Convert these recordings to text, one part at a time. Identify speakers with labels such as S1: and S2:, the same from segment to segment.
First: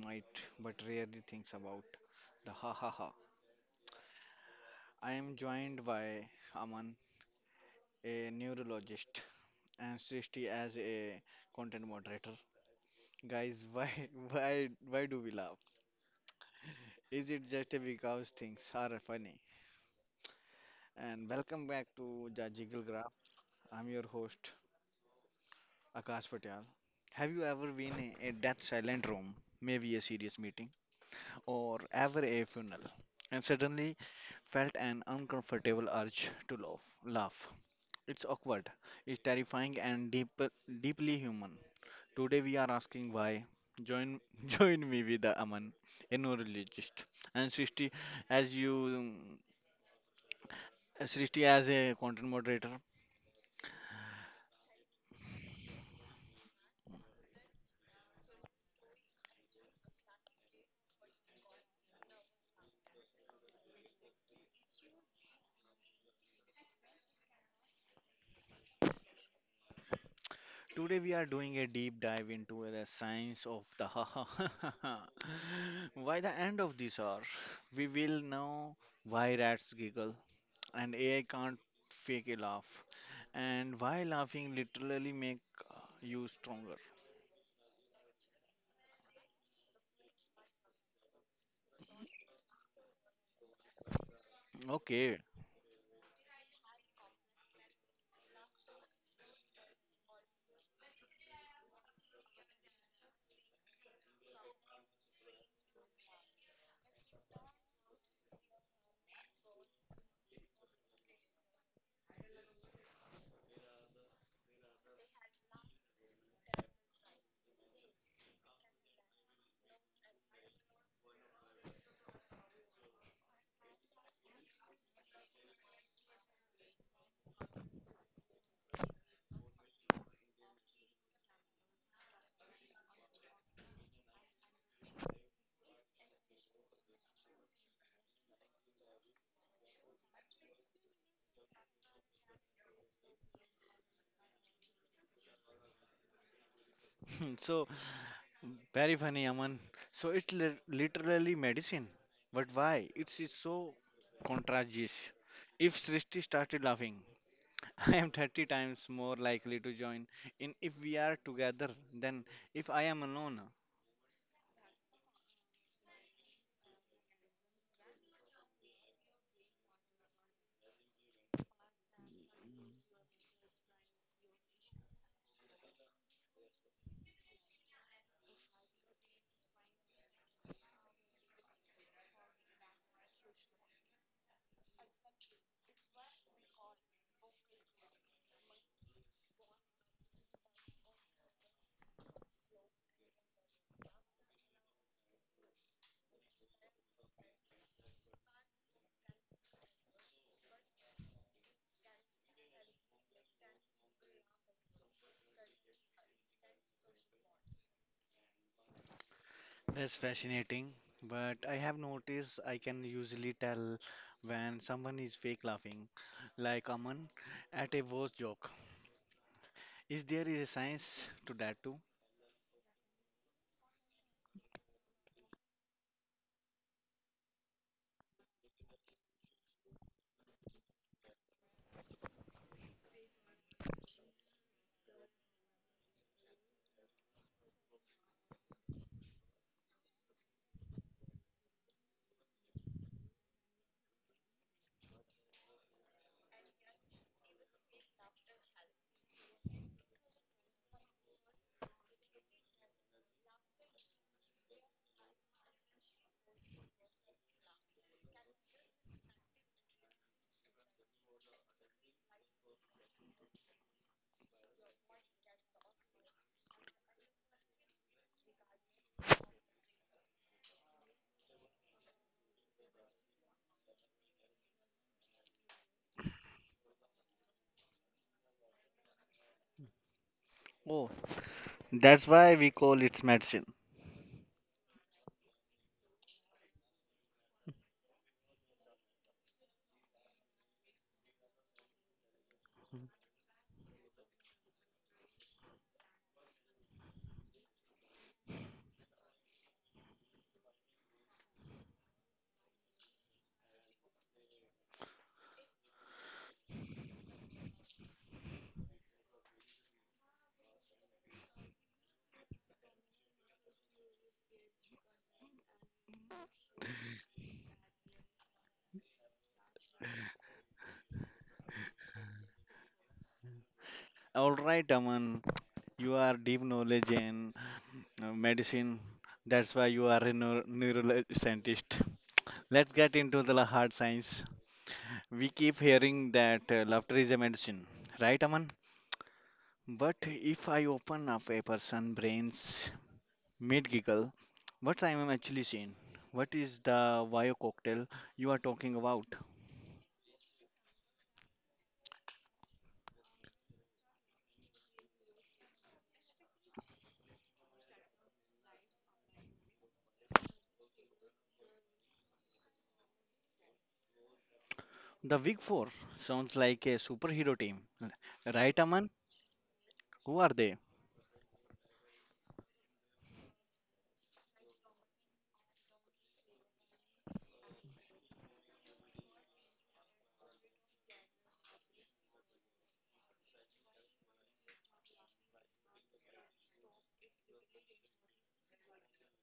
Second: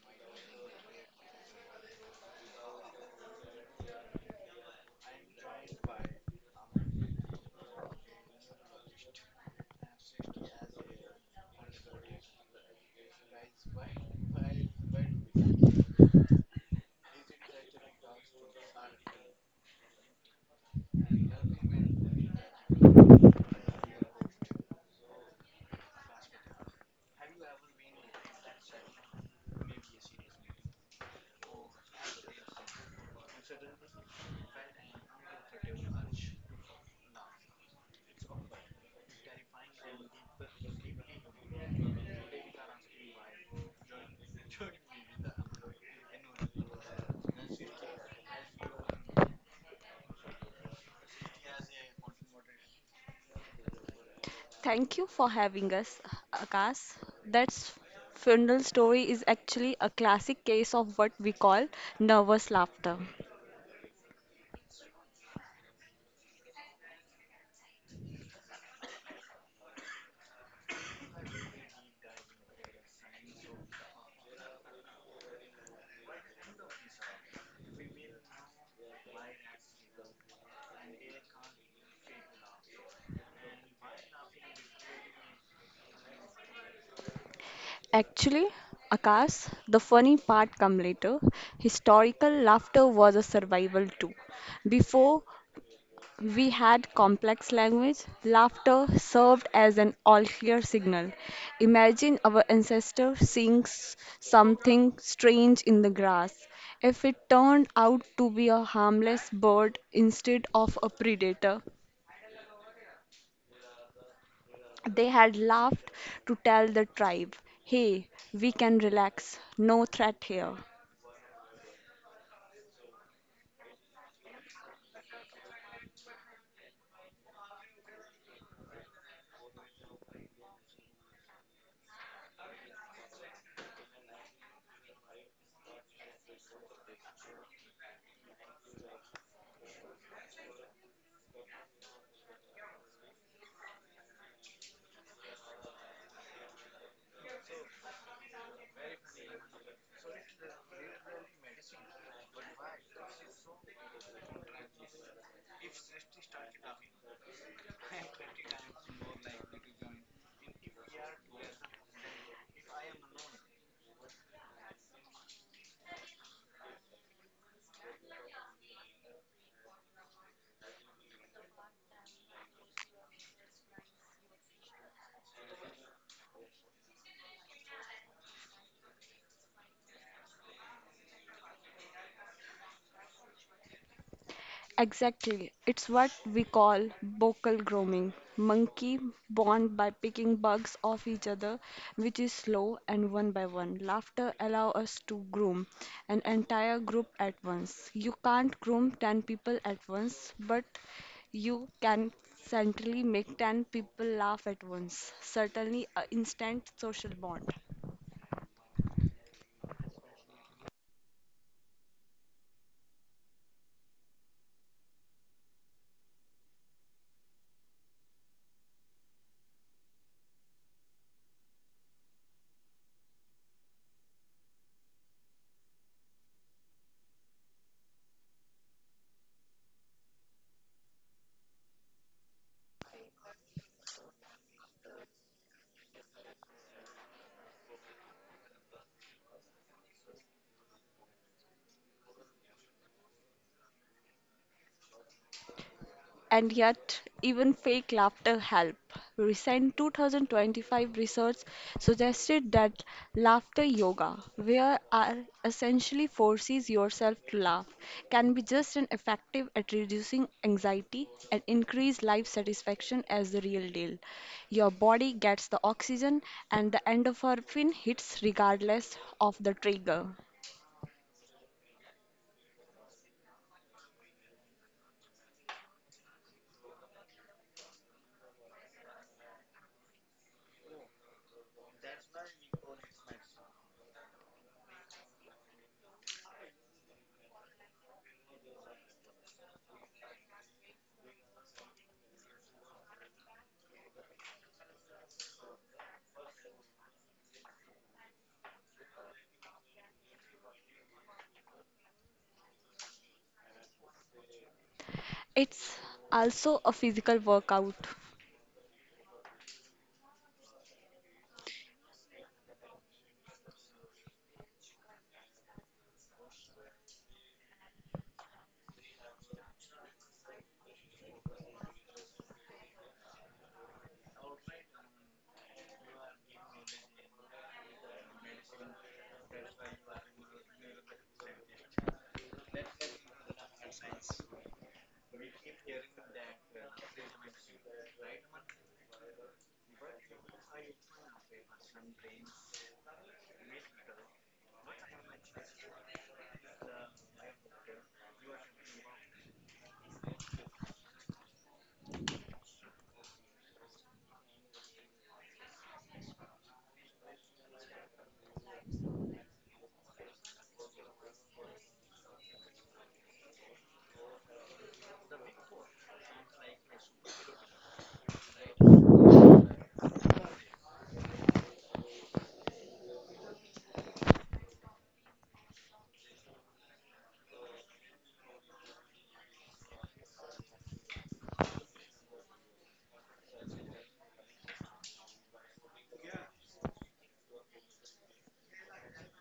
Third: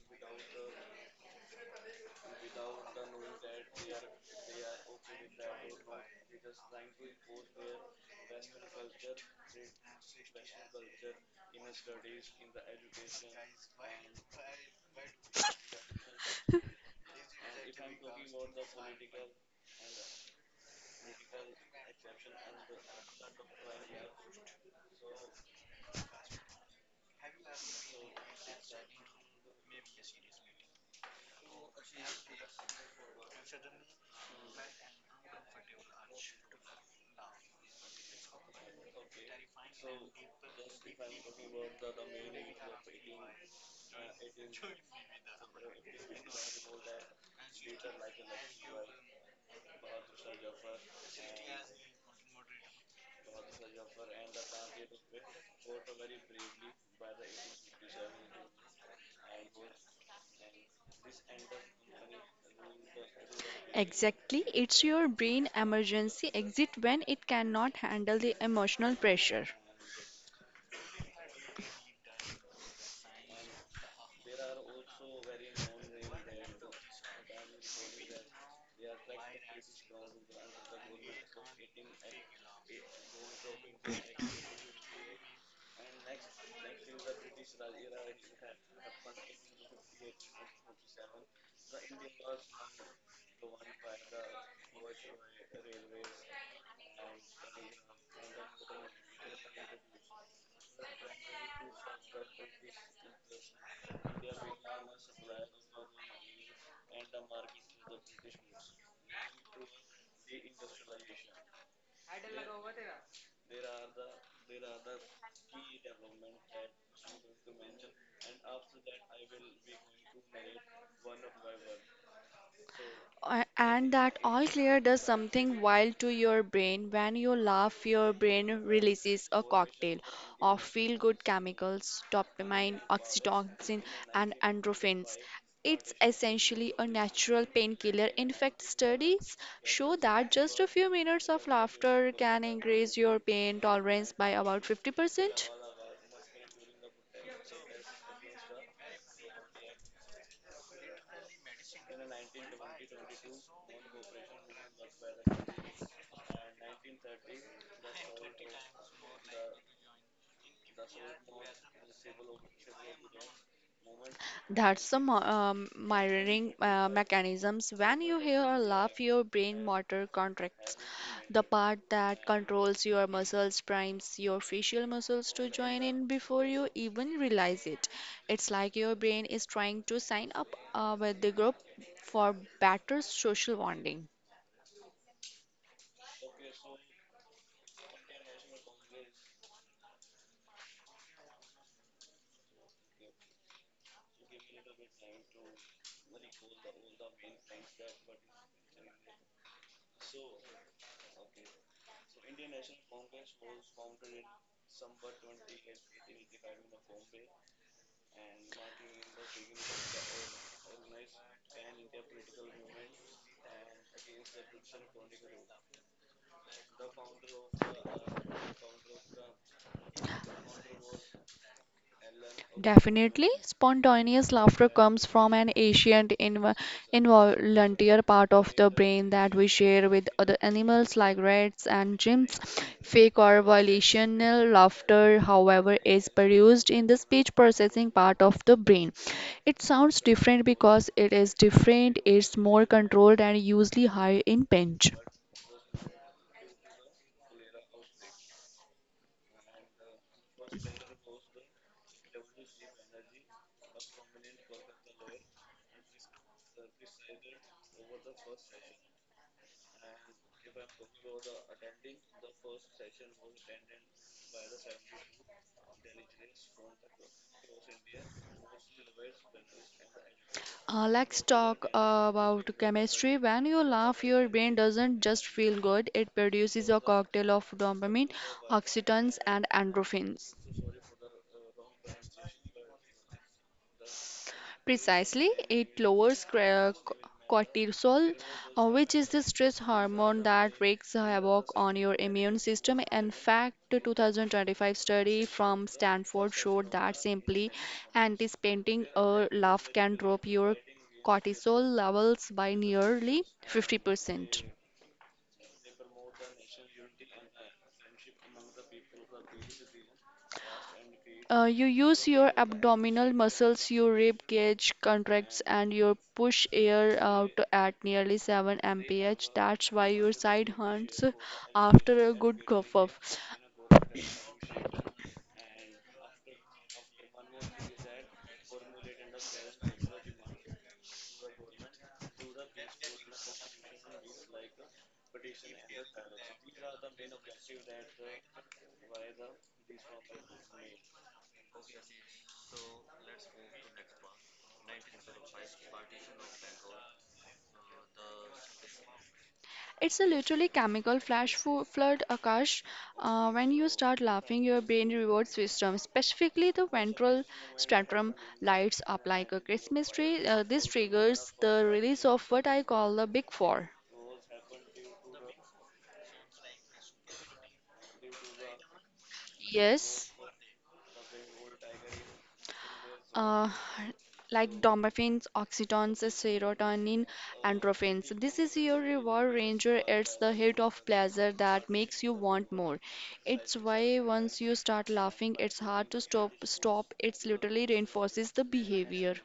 S1: might but rarely thinks about the ha ha ha. I am joined by Aman, a neurologist, and Srishti as a content moderator. Guys, why why do we laugh? Is it just because things are funny? And welcome back to the Jiggle Graph. I'm your host Akash Patel. Have you ever been in a death silent room, maybe a serious meeting, or ever a funeral, and suddenly felt an uncomfortable urge to laugh? It's awkward, it's terrifying, and deeply human. Today we are asking why. Join, join me with the Aman, a neurologist, and Srishti as you, Srishti as a content moderator.
S2: Thank you for having us, Akash. That's funeral story is actually a classic case of what we call nervous laughter.
S3: Exactly, it's your brain emergency exit when it cannot handle the emotional pressure.
S1: Today we are doing a deep dive into the science of the ha ha ha ha ha. By the end of this hour, we will know why rats giggle and AI can't fake a laugh, and why laughing literally make you stronger.
S2: Actually, Akash, the funny part come later. Historical laughter was a survival too.
S1: Okay,
S2: Before we had complex language, laughter served as an all clear signal. Imagine our ancestor seeing something strange in the grass. If it turned out to be a harmless bird instead of a predator, they had laughed to tell the tribe, hey, we can relax, no threat here.
S3: And that all clear does something wild to your brain. When you laugh, your brain releases a cocktail of feel good chemicals, dopamine, oxytocin, and endorphins. It's essentially a natural painkiller. In fact, studies show that just a few minutes of laughter can increase your pain tolerance by about 50%.
S1: so very funny, Aman. So it's literally medicine, but why? It's so contagious. If Srishti started laughing, I am 30 times more likely to join in if we are together than if I am alone.
S3: Mirroring mechanisms. When you hear a laugh, your brain motor contracts. The part that controls your muscles primes your facial muscles to join in before you even realize it. It's like your brain is trying to sign up with the group for better social bonding.
S2: Exactly. It's what we call vocal grooming. Monkey bond by picking bugs off each other, which is slow and one by one. Laughter allow us to groom an entire group at once. You can't groom 10 people at once, but you can certainly make 10 people laugh at once. Certainly, an instant social bond.
S1: That's fascinating, but I have noticed I can usually tell when someone is fake laughing, like Aman at a worse joke. Is there a science to that too?
S3: Definitely, spontaneous laughter comes from an ancient involunteer part of the brain that we share with other animals like rats and chimps. Fake or volitional laughter, however, is produced in the speech processing part of the brain. It sounds different because it is different, it's more controlled, and usually higher in pitch.
S2: And yet, even fake laughter help. Recent 2025 research suggested that laughter yoga, where are essentially forces yourself to laugh, can be just as effective at reducing anxiety and increase life satisfaction as the real deal. Your body gets the oxygen and the endorphin hits regardless of the trigger.
S3: Let's talk about chemistry. When you laugh, your brain doesn't just feel good, it produces a cocktail of dopamine, oxytocin, and endorphins.
S1: Oh, that's why we call it medicine.
S3: Precisely, it lowers cortisol, which is the stress hormone that wreaks havoc on your immune system. In fact, the 2025 study from Stanford showed that simply anticipating a laugh can drop your cortisol levels by nearly 50%.
S2: It's also a physical workout.
S3: You use your abdominal muscles, your rib cage contracts, and you push air out at nearly 7 mph. That's why your side hunts after a good cough off.
S1: All right, Aman, you are deep knowledge in medicine. That's why you are a neuroscientist. Let's get into the hard science. We keep hearing that laughter is a medicine, right, Aman? But if I open up a person's brains mid giggle. What I am actually seeing? What is the Vio cocktail you are talking about?
S3: It's a literally chemical flood, Akash. When you start laughing, your brain reward system, specifically the ventral stratum, lights up like a Christmas tree. This triggers the release of what I call the big four.
S1: The Big Four sounds like a superhero team. Right, Aman?
S3: Yes.
S1: Who are they?
S3: uh, like dopamines, oxytocins, serotonin, endorphins. This is your reward ranger. It's the hit of pleasure that makes you want more. It's why once you start laughing, it's hard to stop. It's literally reinforces the behavior.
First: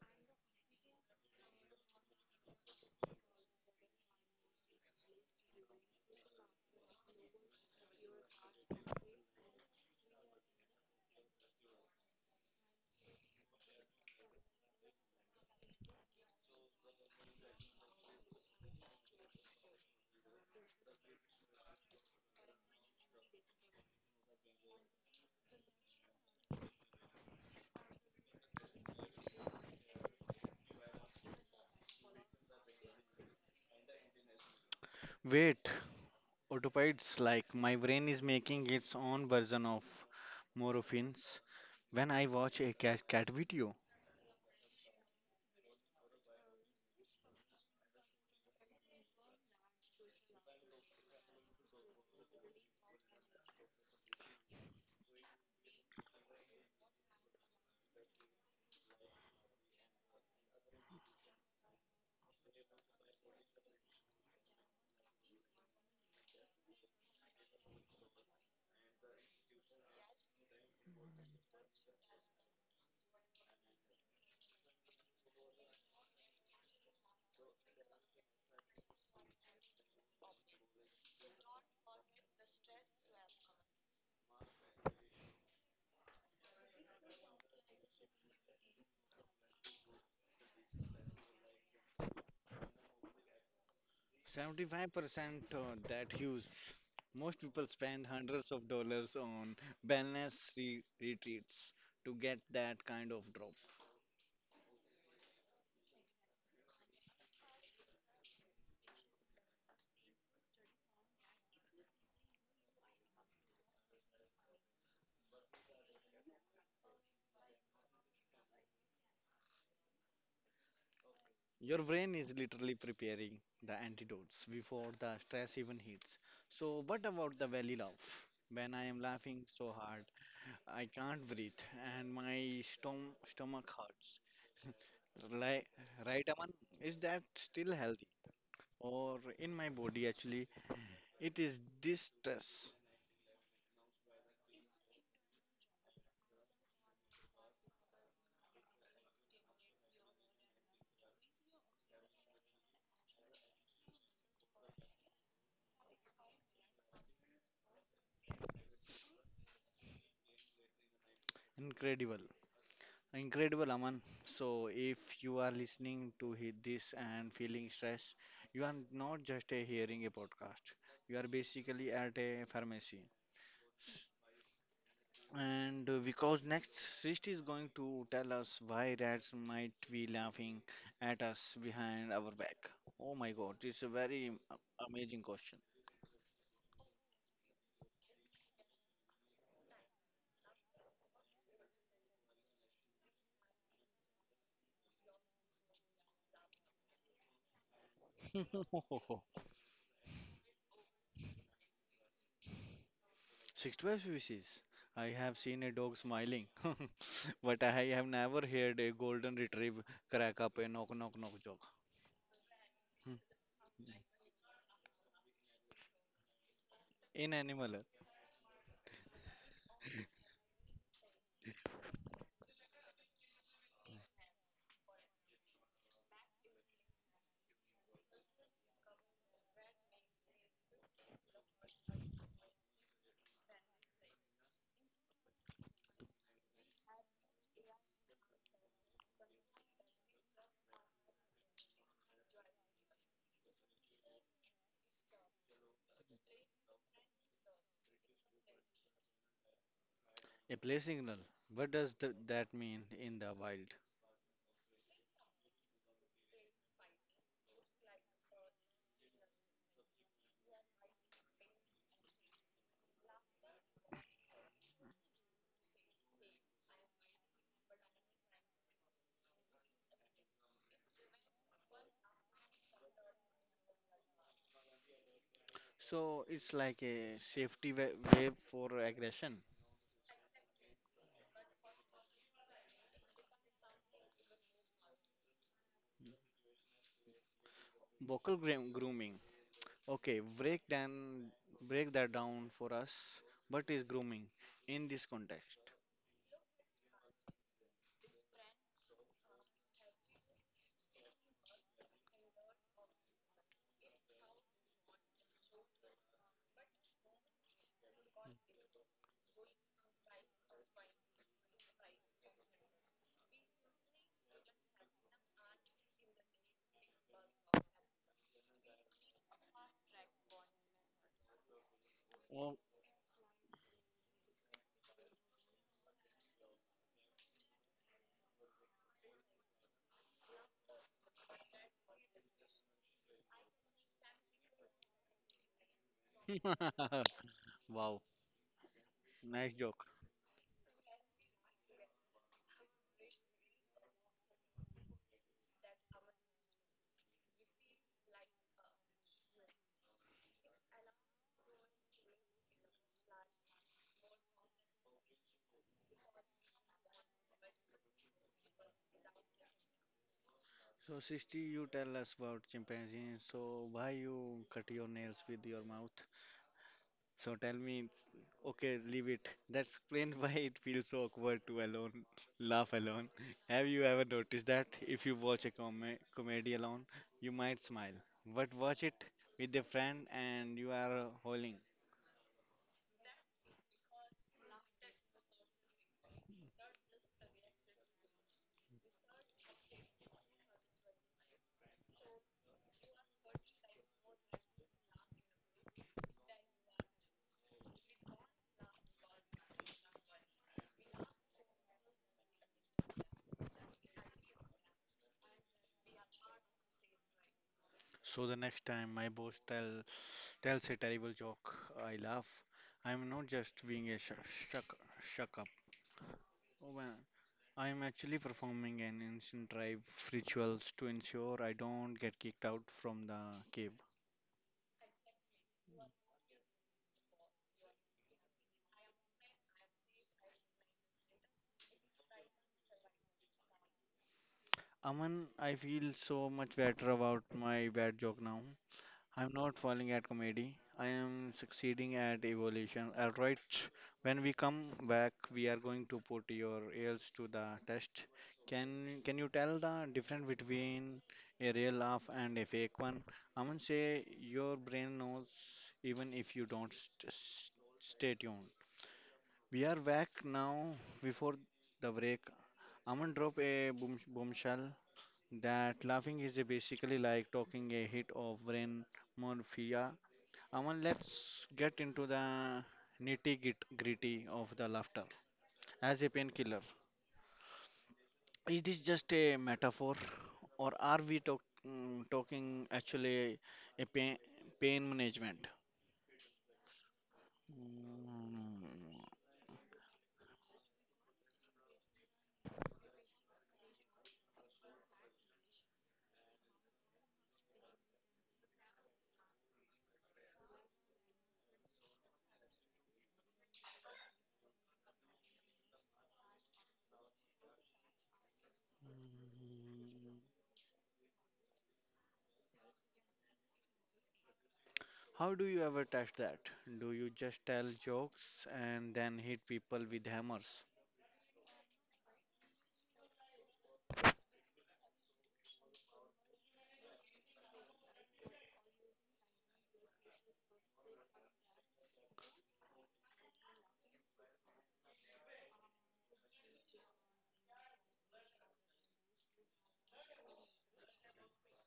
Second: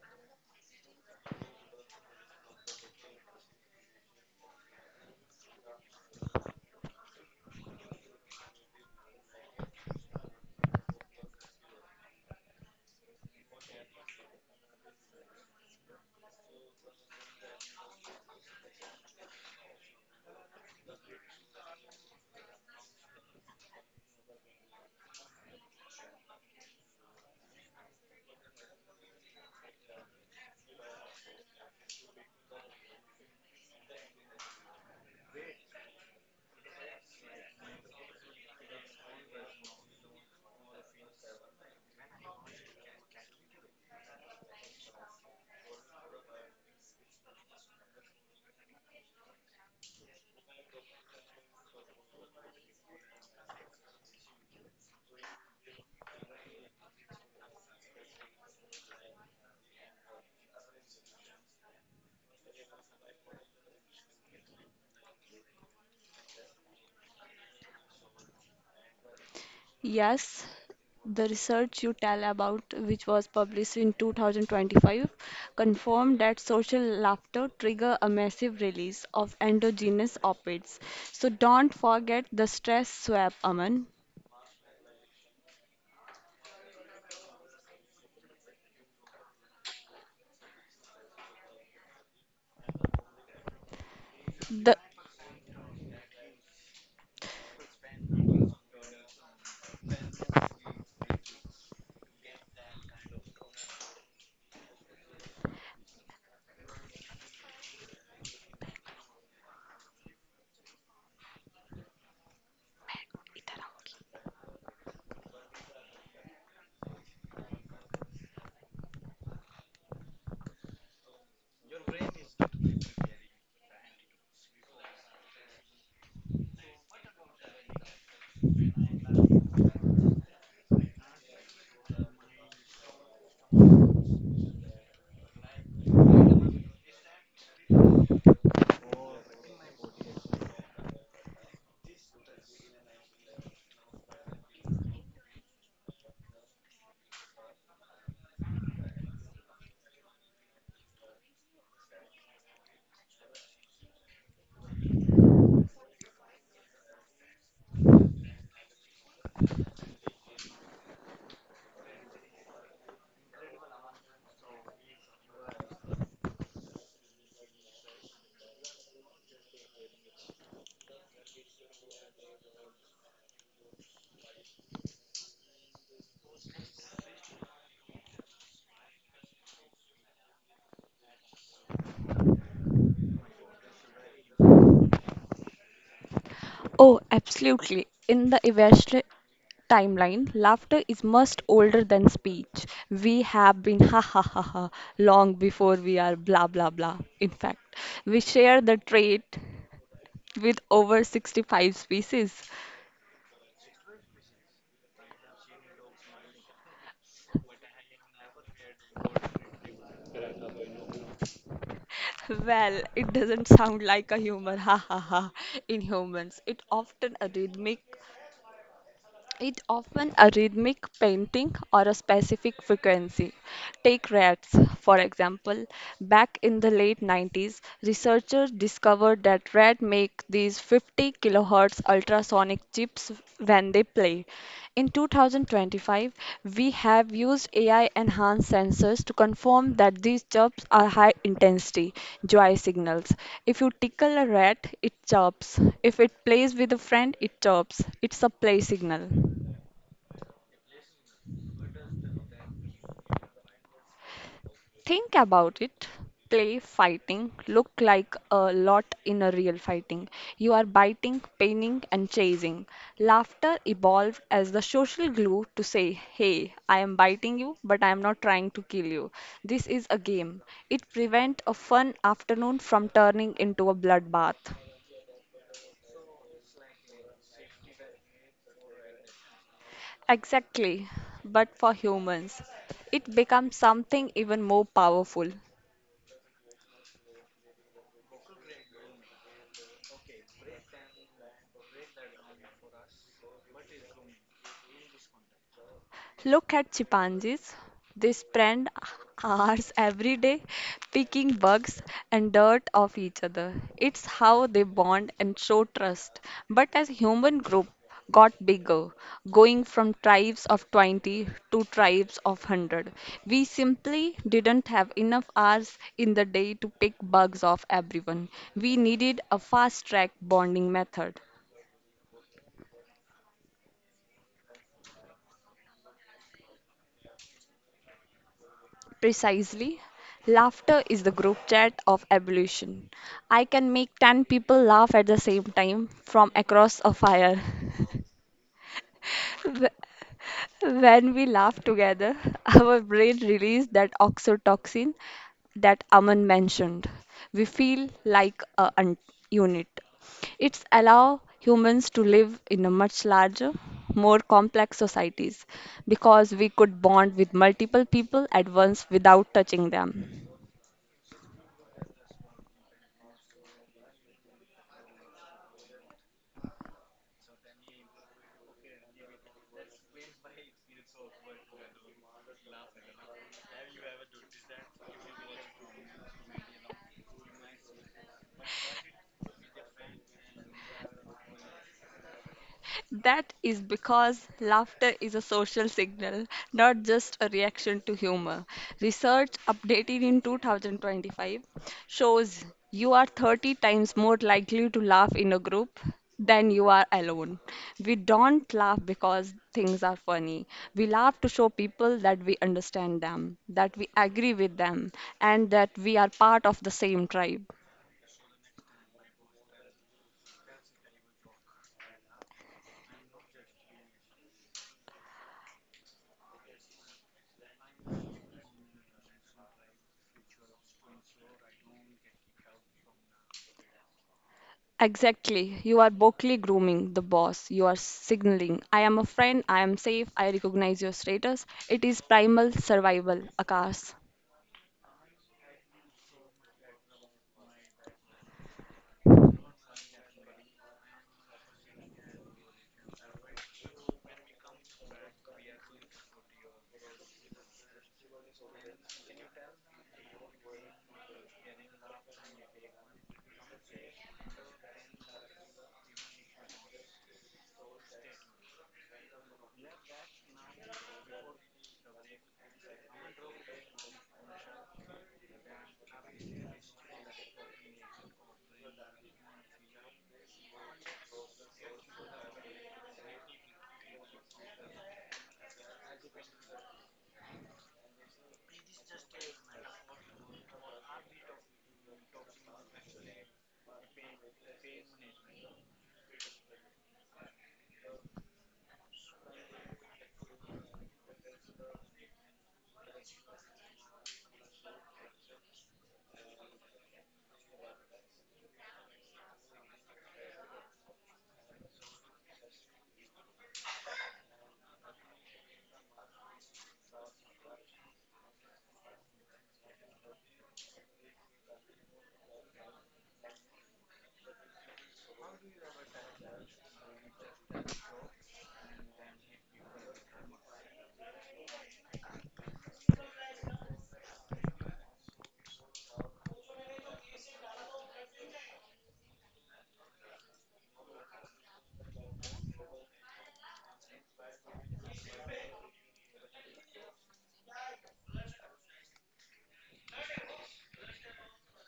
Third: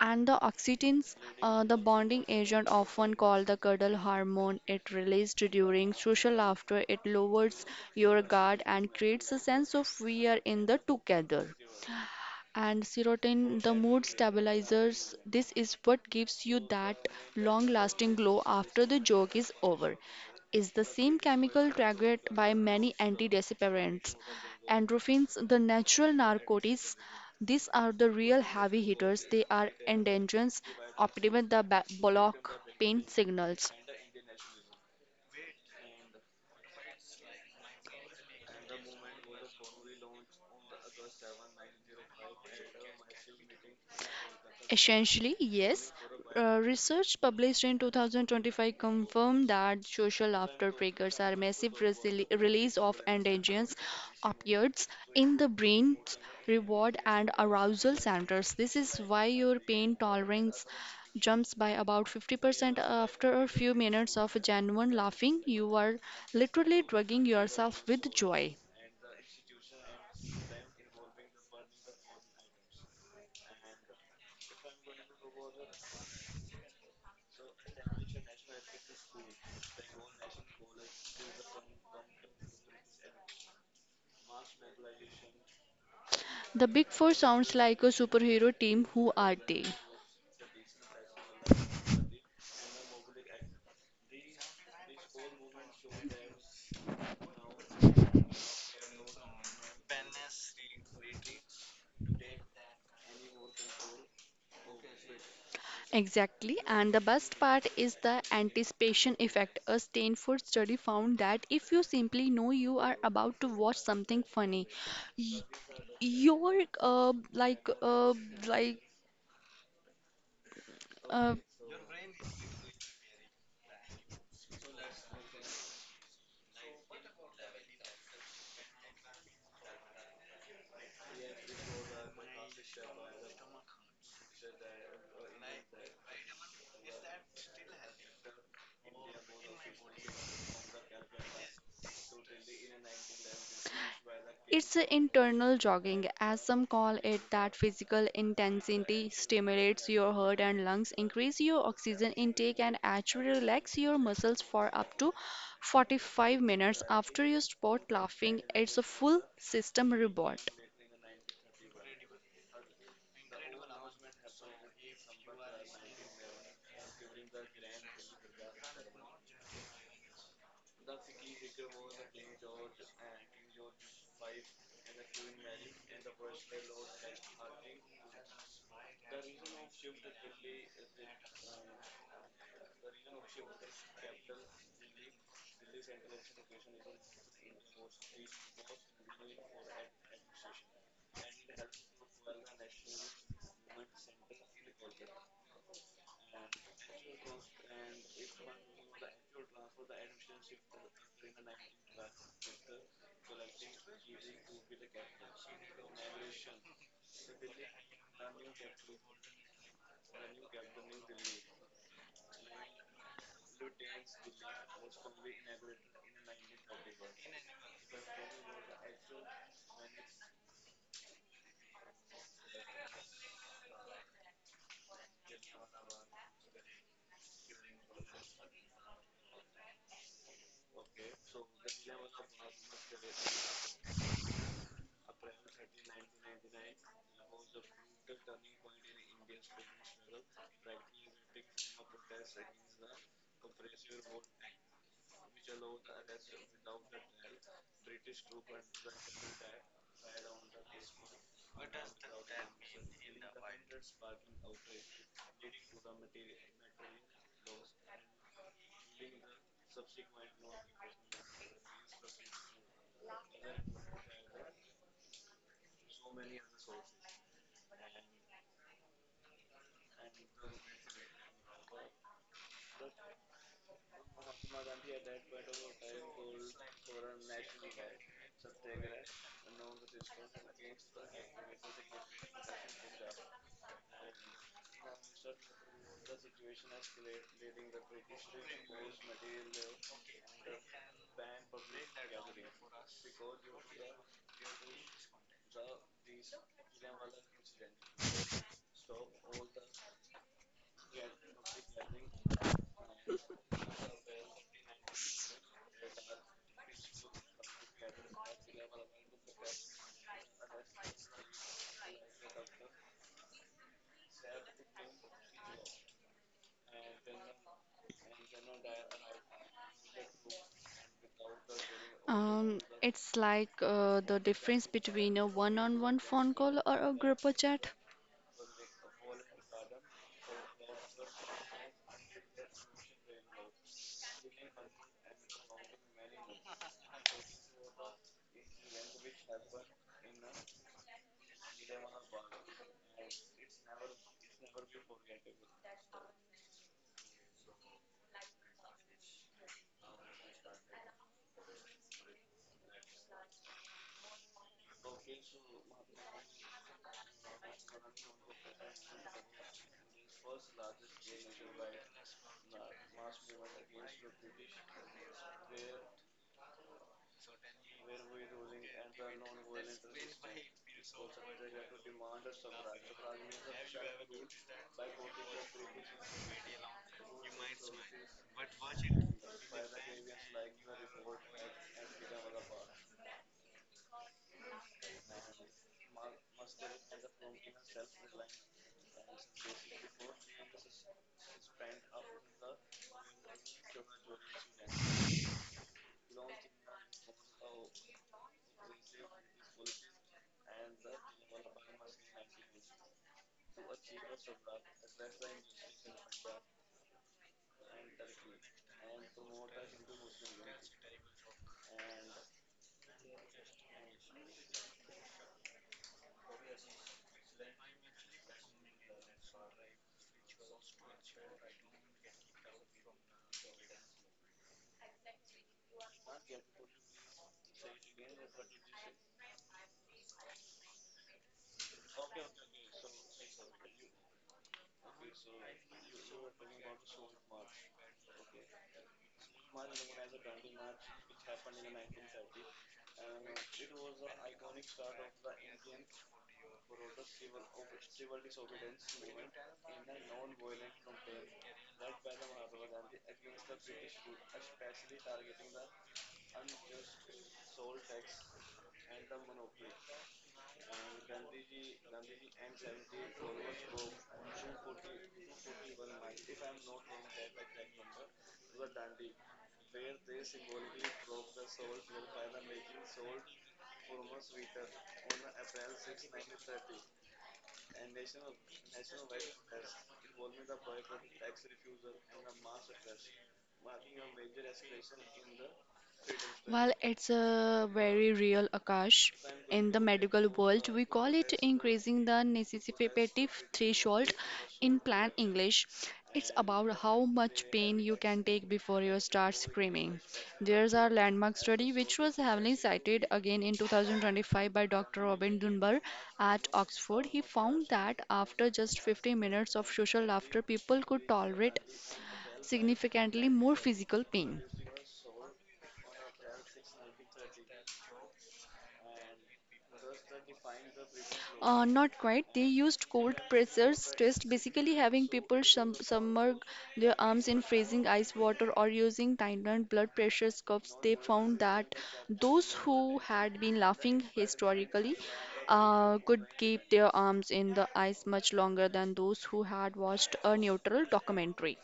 S3: And the oxytocins, the bonding agent often called the cuddle hormone, it released during social laughter. It lowers your guard and creates a sense of we are in the together. And serotonin, the mood stabilizers. This is what gives you that long lasting glow after the joke is over. Is the same chemical triggered by many antidepressants. Endorphins, the natural narcotics, these are the real heavy hitters. They are endorphins, optimize the block pain signals.
S1: Wait, octopides, like my brain is making its own version of morphines. When I watch a cat video,
S3: Essentially, yes. Research published in 2025 confirmed that social laughter triggers a massive release of endogenous opioids in the brain's reward and arousal centers. This is why your pain tolerance jumps by about 50% after a few minutes of genuine laughing. You are literally drugging yourself with joy.
S2: Yes, the research you tell about, which was published in 2025, confirmed that social laughter trigger a massive release of endogenous opiates. So don't forget the stress swap, Aman.
S3: The Big Four sounds like a superhero team. Who are they?
S2: The
S1: 75% uh, that hues. Most people spend hundreds of dollars on wellness retreats to get that kind of drop.
S3: Exactly, and the best part is the anticipation effect. A Stanford study found that if you simply know you are about to watch something funny, y- your uh, like uh, like uh,
S1: Your brain is literally preparing the antidotes before the stress even hits. So, what about the valley laugh? When I am laughing so hard, I can't breathe and my stomach hurts. Like, right, Aman? Is that still healthy? Or in my body, actually, it is this stress.
S3: it's a internal jogging, as some call it, that physical intensity stimulates your heart and lungs, increase your oxygen intake, and actually relax your muscles for up to 45 minutes after you stop laughing. It's a full system reboot.
S1: Incredible. Incredible, Aman. So, if you are listening to this and feeling stressed, you are not just a hearing a podcast. You are basically at a pharmacy. And because next Srishti is going to tell us why rats might be laughing at us behind our back. Oh my God, it's a very amazing question.
S2: oh, absolutely. In the evolutionary timeline, laughter is much older than speech. We have been ha ha ha ha long before we are blah blah blah. In fact, we share the trait with over 65 species.
S1: 65 species. I have seen a dog smiling, but I have never heard a golden retrieve crack up a knock knock knock joke.
S2: Well, it
S1: Hmm.
S2: doesn't sound like a human, ha ha ha, in humans.
S1: In animal,
S2: It often a rhythmic painting or a specific frequency. Take rats, for example. Back in the late 90s, researchers discovered that rats make these 50 kilohertz ultrasonic chips when they play. In 2025, we have used AI enhanced sensors to confirm that these chirps are high intensity joy signals. If you tickle a rat, it chirps. If it plays with a friend, it chirps. It's a play signal.
S1: a play signal. What does th that mean in the wild?
S2: Think about it, play fighting look like a lot in a real fighting. You are biting, paining, and chasing. Laughter evolved as the social glue to say, "Hey, I am biting you, but I am not trying to kill you. This is a game." It prevents a fun afternoon from turning into a bloodbath.
S1: So it's like a safety wave for aggression.
S2: Exactly, but for humans, it becomes something even more powerful.
S1: Vocal grooming. Okay, break that down for us. What is grooming in this context?
S2: Look at chimpanzees. They spend hours every day picking bugs and dirt off each other. It's how they bond and show trust. But as human group got bigger, going from tribes of 20 to tribes of 100, we simply didn't have enough hours in the day to pick bugs off everyone. We needed a fast track bonding method.
S1: Oh,
S3: It's like the difference between a one-on-one phone call or a group chat.
S2: Precisely. Laughter is the group chat of evolution. I can make 10 people laugh at the same time from across a fire.
S1: wow, nice joke.
S2: When we laugh together, our brain releases that oxytocin that Aman mentioned. We feel like a unit. It's allow humans to live in a much larger, more complex societies because we could bond with multiple people at once without touching them.
S1: So, Srishti, you tell us about chimpanzees. So, why you cut your nails with your mouth? So, tell me, okay, leave it. That's explain why it feels so awkward to alone laugh alone. Have you ever noticed that if you watch a comedy alone, you might smile, but watch it with a friend and you are howling.
S2: That is because laughter is a social signal, not just a reaction to humor. Research updated in 2025 shows you are 30 times more likely to laugh in a group than you are alone. We don't laugh because things are funny. We laugh to show people that we understand them, that we agree with them, and that we are part of the same tribe.
S1: So the next time my boss tells a terrible joke, I laugh. I'm not just being a shuck shuck up. Oh, man, I am actually performing an ancient tribe rituals to ensure I don't get kicked out from the cave.
S2: Exactly. You are vocally grooming the boss. You are signaling, I am a friend, I am safe, I recognize your status. It is primal survival, Akash.
S1: Aman, I feel so much better about my bad joke now. I'm not falling at comedy. I am succeeding at evolution. Alright, when we come back, we are going to put your ears to the test. Can you tell the difference between a real laugh and a fake one? Aman say your brain knows even if you don't stay tuned. We are back now before the break. Aman dropped a bombshell that laughing is basically like talking a hit of brain morphia. Aman, let's get into the nitty gritty of the laughter as a painkiller. Is this just a metaphor or are we talking actually a pain management?
S3: While it's a very real
S1: Mm.
S3: Akash. In the medical world, we call it increasing the necessitative threshold in plain English. It's about how much pain you can take before you start screaming. There's a landmark study which was heavily cited again in 2025 by Dr. Robin Dunbar at Oxford. He found that after just 50 minutes of social laughter, people could tolerate significantly more physical pain.
S1: How do you ever test that? Do you just tell jokes and then hit people with hammers?
S3: Not quite. They used cold pressures test, basically having people submerge their arms in freezing ice water or using timed blood pressure cuffs. They found that those who had been laughing historically could keep their arms in the ice much longer than those who had watched a neutral documentary.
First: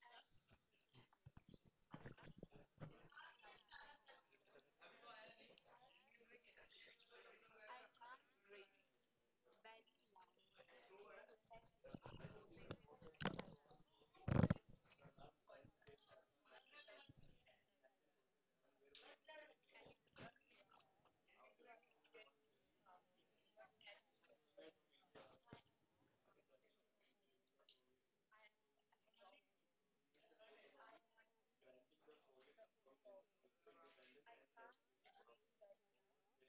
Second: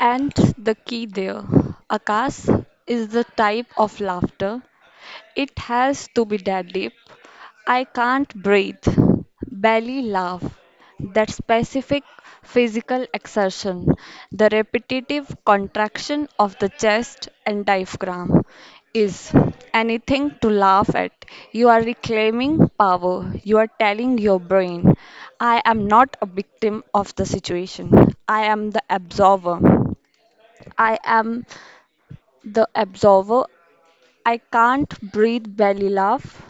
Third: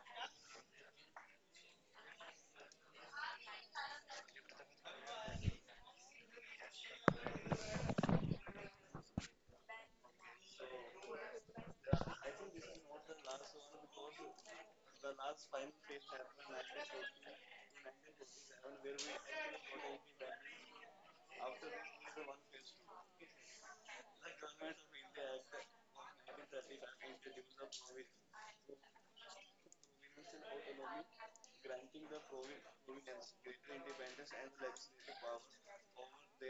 S2: And the key there, Akash, is the type of laughter. It has to be deadly, I can't breathe, belly laugh, that specific physical exertion, the repetitive contraction of the chest and diaphragm is anything to laugh at. You are reclaiming power. You are telling your brain, I am not a victim of the situation. I am the absorber. I am the absorber I can't breathe belly laugh.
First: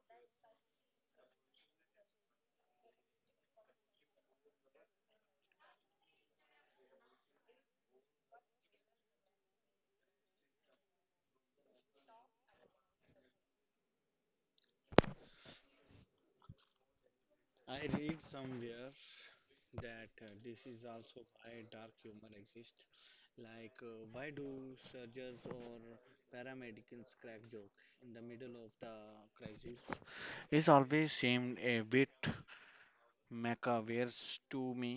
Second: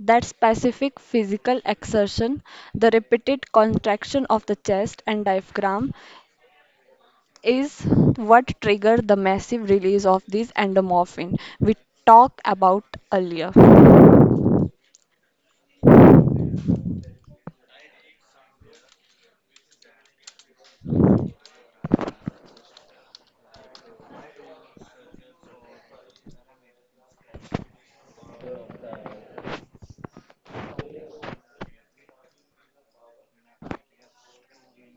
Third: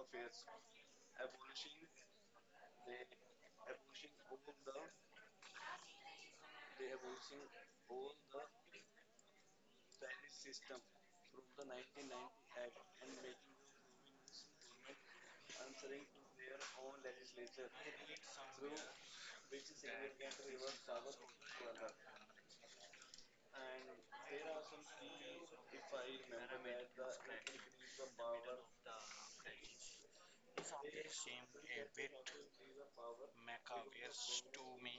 S2: That specific physical exertion, the repeated contraction of the chest and diaphragm, is what triggered the massive release of this endomorphin we talked about earlier.
S1: I read somewhere that this is also why dark humor exists. Like, why do surgeons or paramedics crack jokes in the middle of the crisis? It's always seemed a bit macabre to me.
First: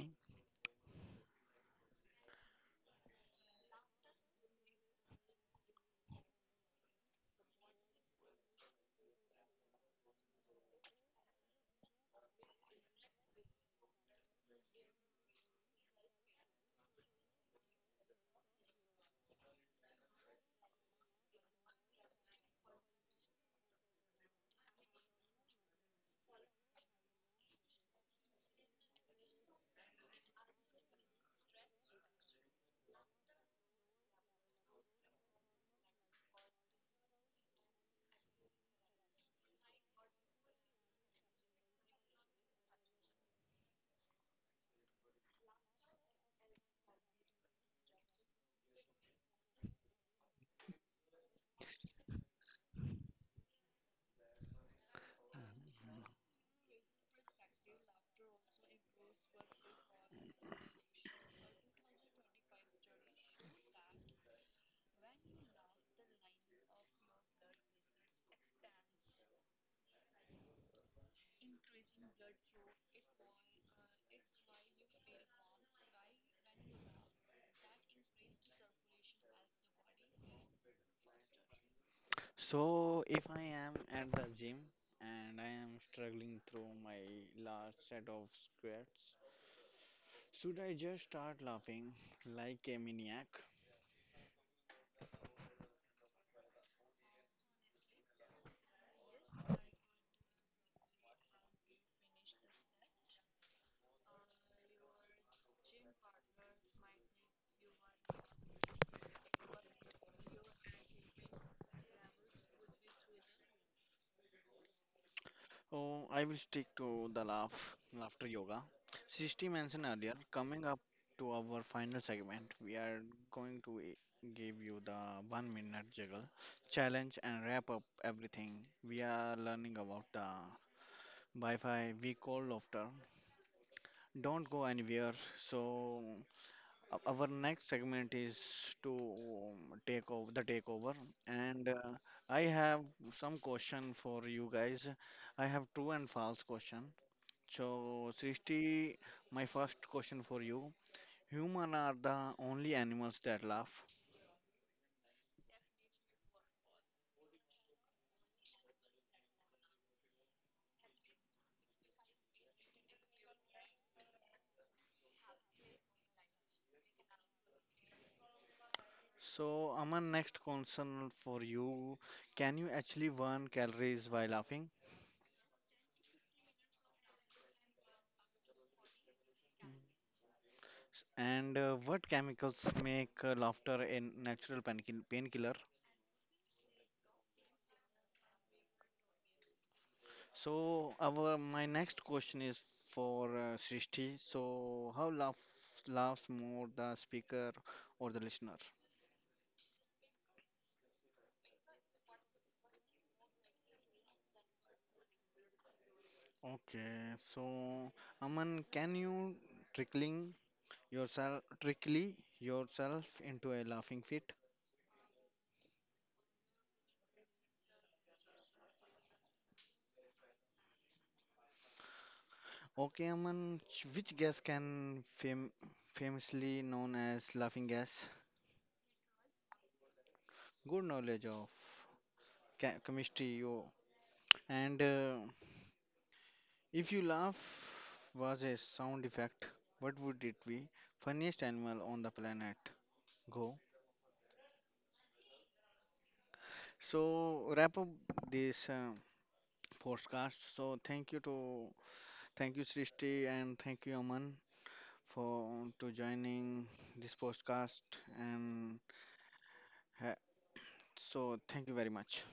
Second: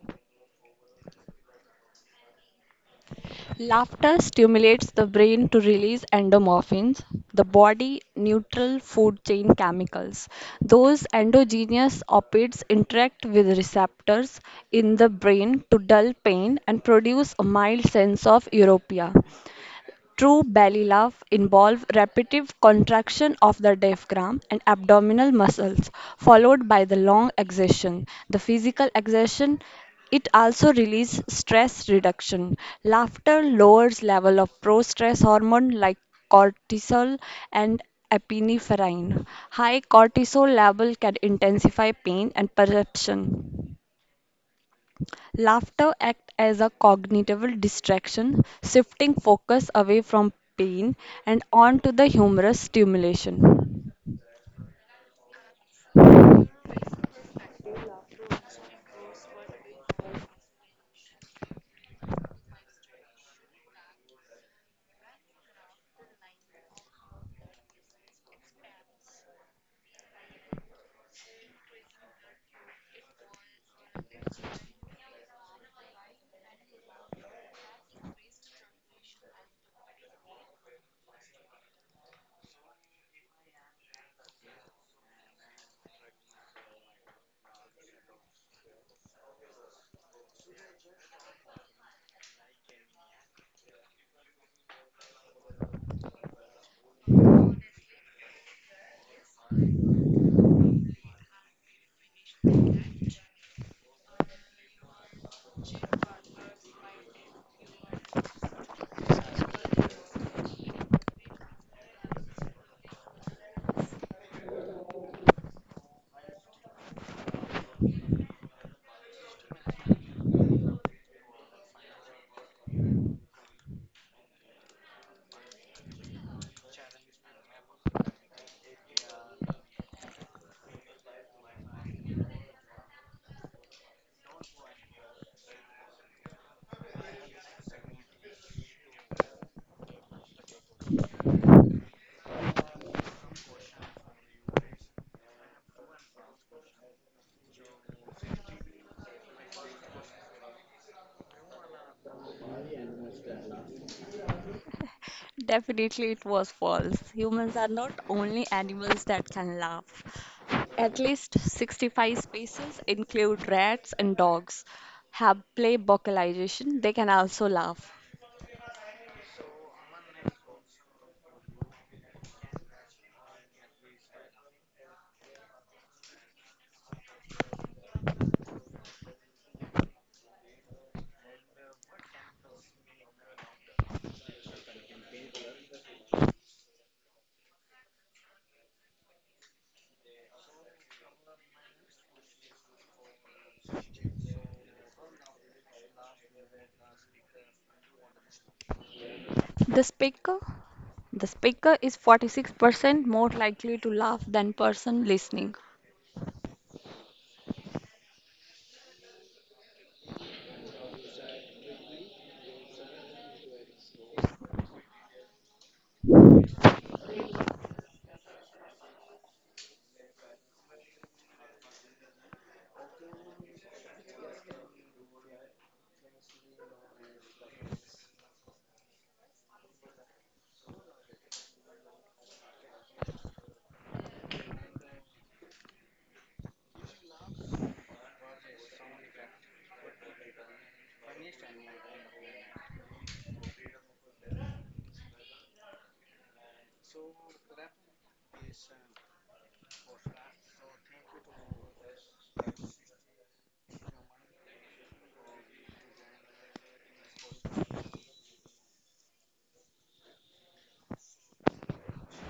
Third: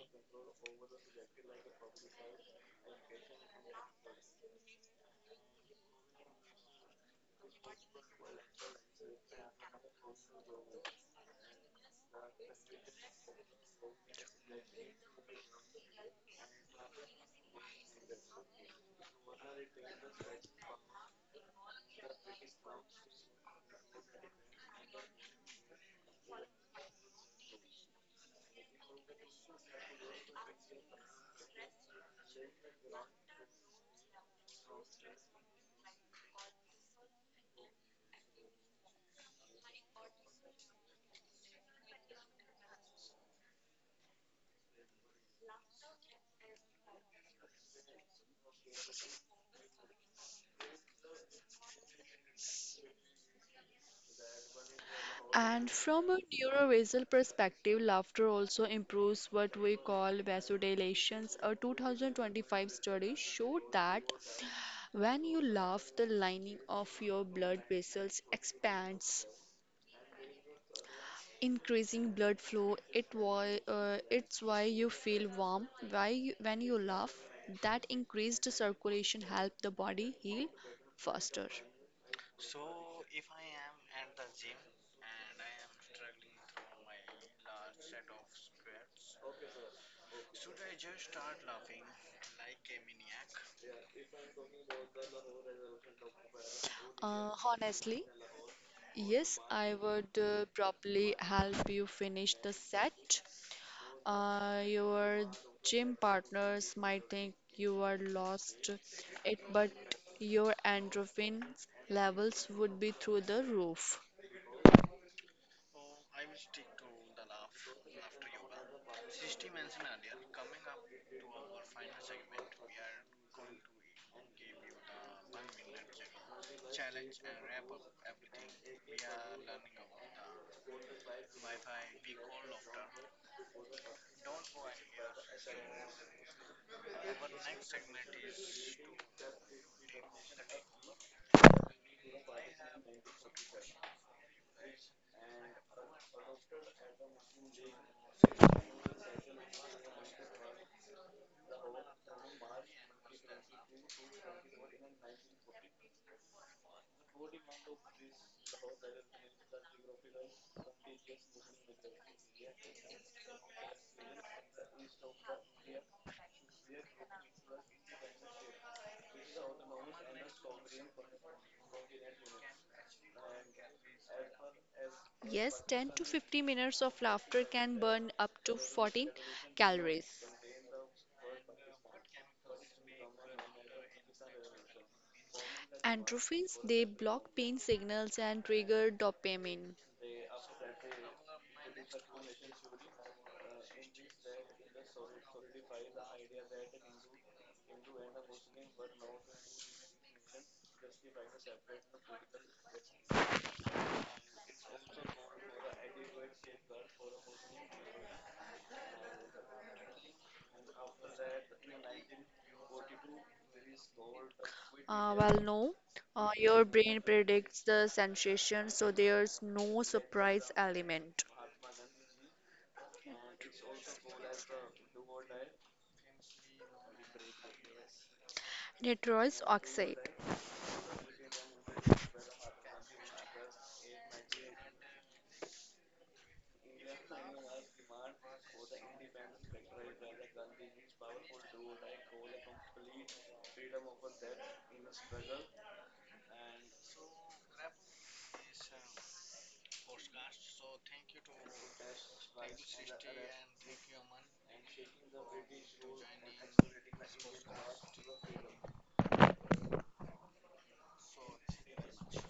S2: Laughter stimulates the brain to release endorphins, the body neutral food chain chemicals. Those endogenous opiates interact with receptors in the brain to dull pain and produce a mild sense of euphoria. True belly love involves repetitive contraction of the diaphragm and abdominal muscles, followed by the long exertion. The physical exertion it also releases stress reduction. Laughter lowers level of pro-stress hormone like cortisol and epinephrine. High cortisol level can intensify pain and perception. Laughter acts as a cognitive distraction, shifting focus away from pain and onto the humorous stimulation.
S3: And from a neurovascular perspective, laughter also improves what we call vasodilations. A 2025 study showed that when you laugh, the lining of your blood vessels expands, increasing blood flow. It why, it's why you feel warm. When you laugh, that increased circulation help the body heal faster.
S1: So, if I am at the gym and I am struggling through my last set of squats, should I just start laughing like a maniac?
S3: Honestly, yes, I would probably help you finish the set. Your gym partners might think you are lost it, but your endorphin levels would be through the roof.
S1: Oh, I will stick to the laughter yoga. Srishti mentioned earlier, coming up to our final segment, we are going to give you the 1-minute juggle challenge and wrap up everything we are learning about the Wi Fi we call laughter. Don't go anywhere. So our next segment is to take over the takeover, and I have some question for you guys. I have true and false question. So, Srishti, my first question for you: Human are the only animals that laugh.
S2: Definitely, it was false. Humans are not only animals that can laugh. At least 65 species, include rats and dogs, have play vocalization. They can also laugh.
S1: So, Aman, next concern for you: Can you actually burn calories while laughing?
S3: Yes, 10 to 50 minutes of laughter can burn up to 14 calories.
S1: And what chemicals make laughter a natural painkiller?
S3: Endorphins, they block pain signals and trigger dopamine.
S1: So our my next question is for Srishti. So how laughs more the speaker or the listener?
S2: The speaker, the speaker is 46% more likely to laugh than person listening.
S1: Okay, so Aman, can you trickling yourself trickly yourself into a laughing fit?
S3: Well, no. Your brain predicts the sensation, so there's no surprise element.
S1: Okay, Aman, which gas can famously known as laughing gas?
S3: Nitrous oxide.
S1: Good knowledge of ca chemistry, yo. And if you laugh was a sound effect, what would it be? Funniest animal on the planet. Go. So wrap up this podcast. So thank you Srishti and thank you Aman for to joining this podcast and ha- so thank you very much.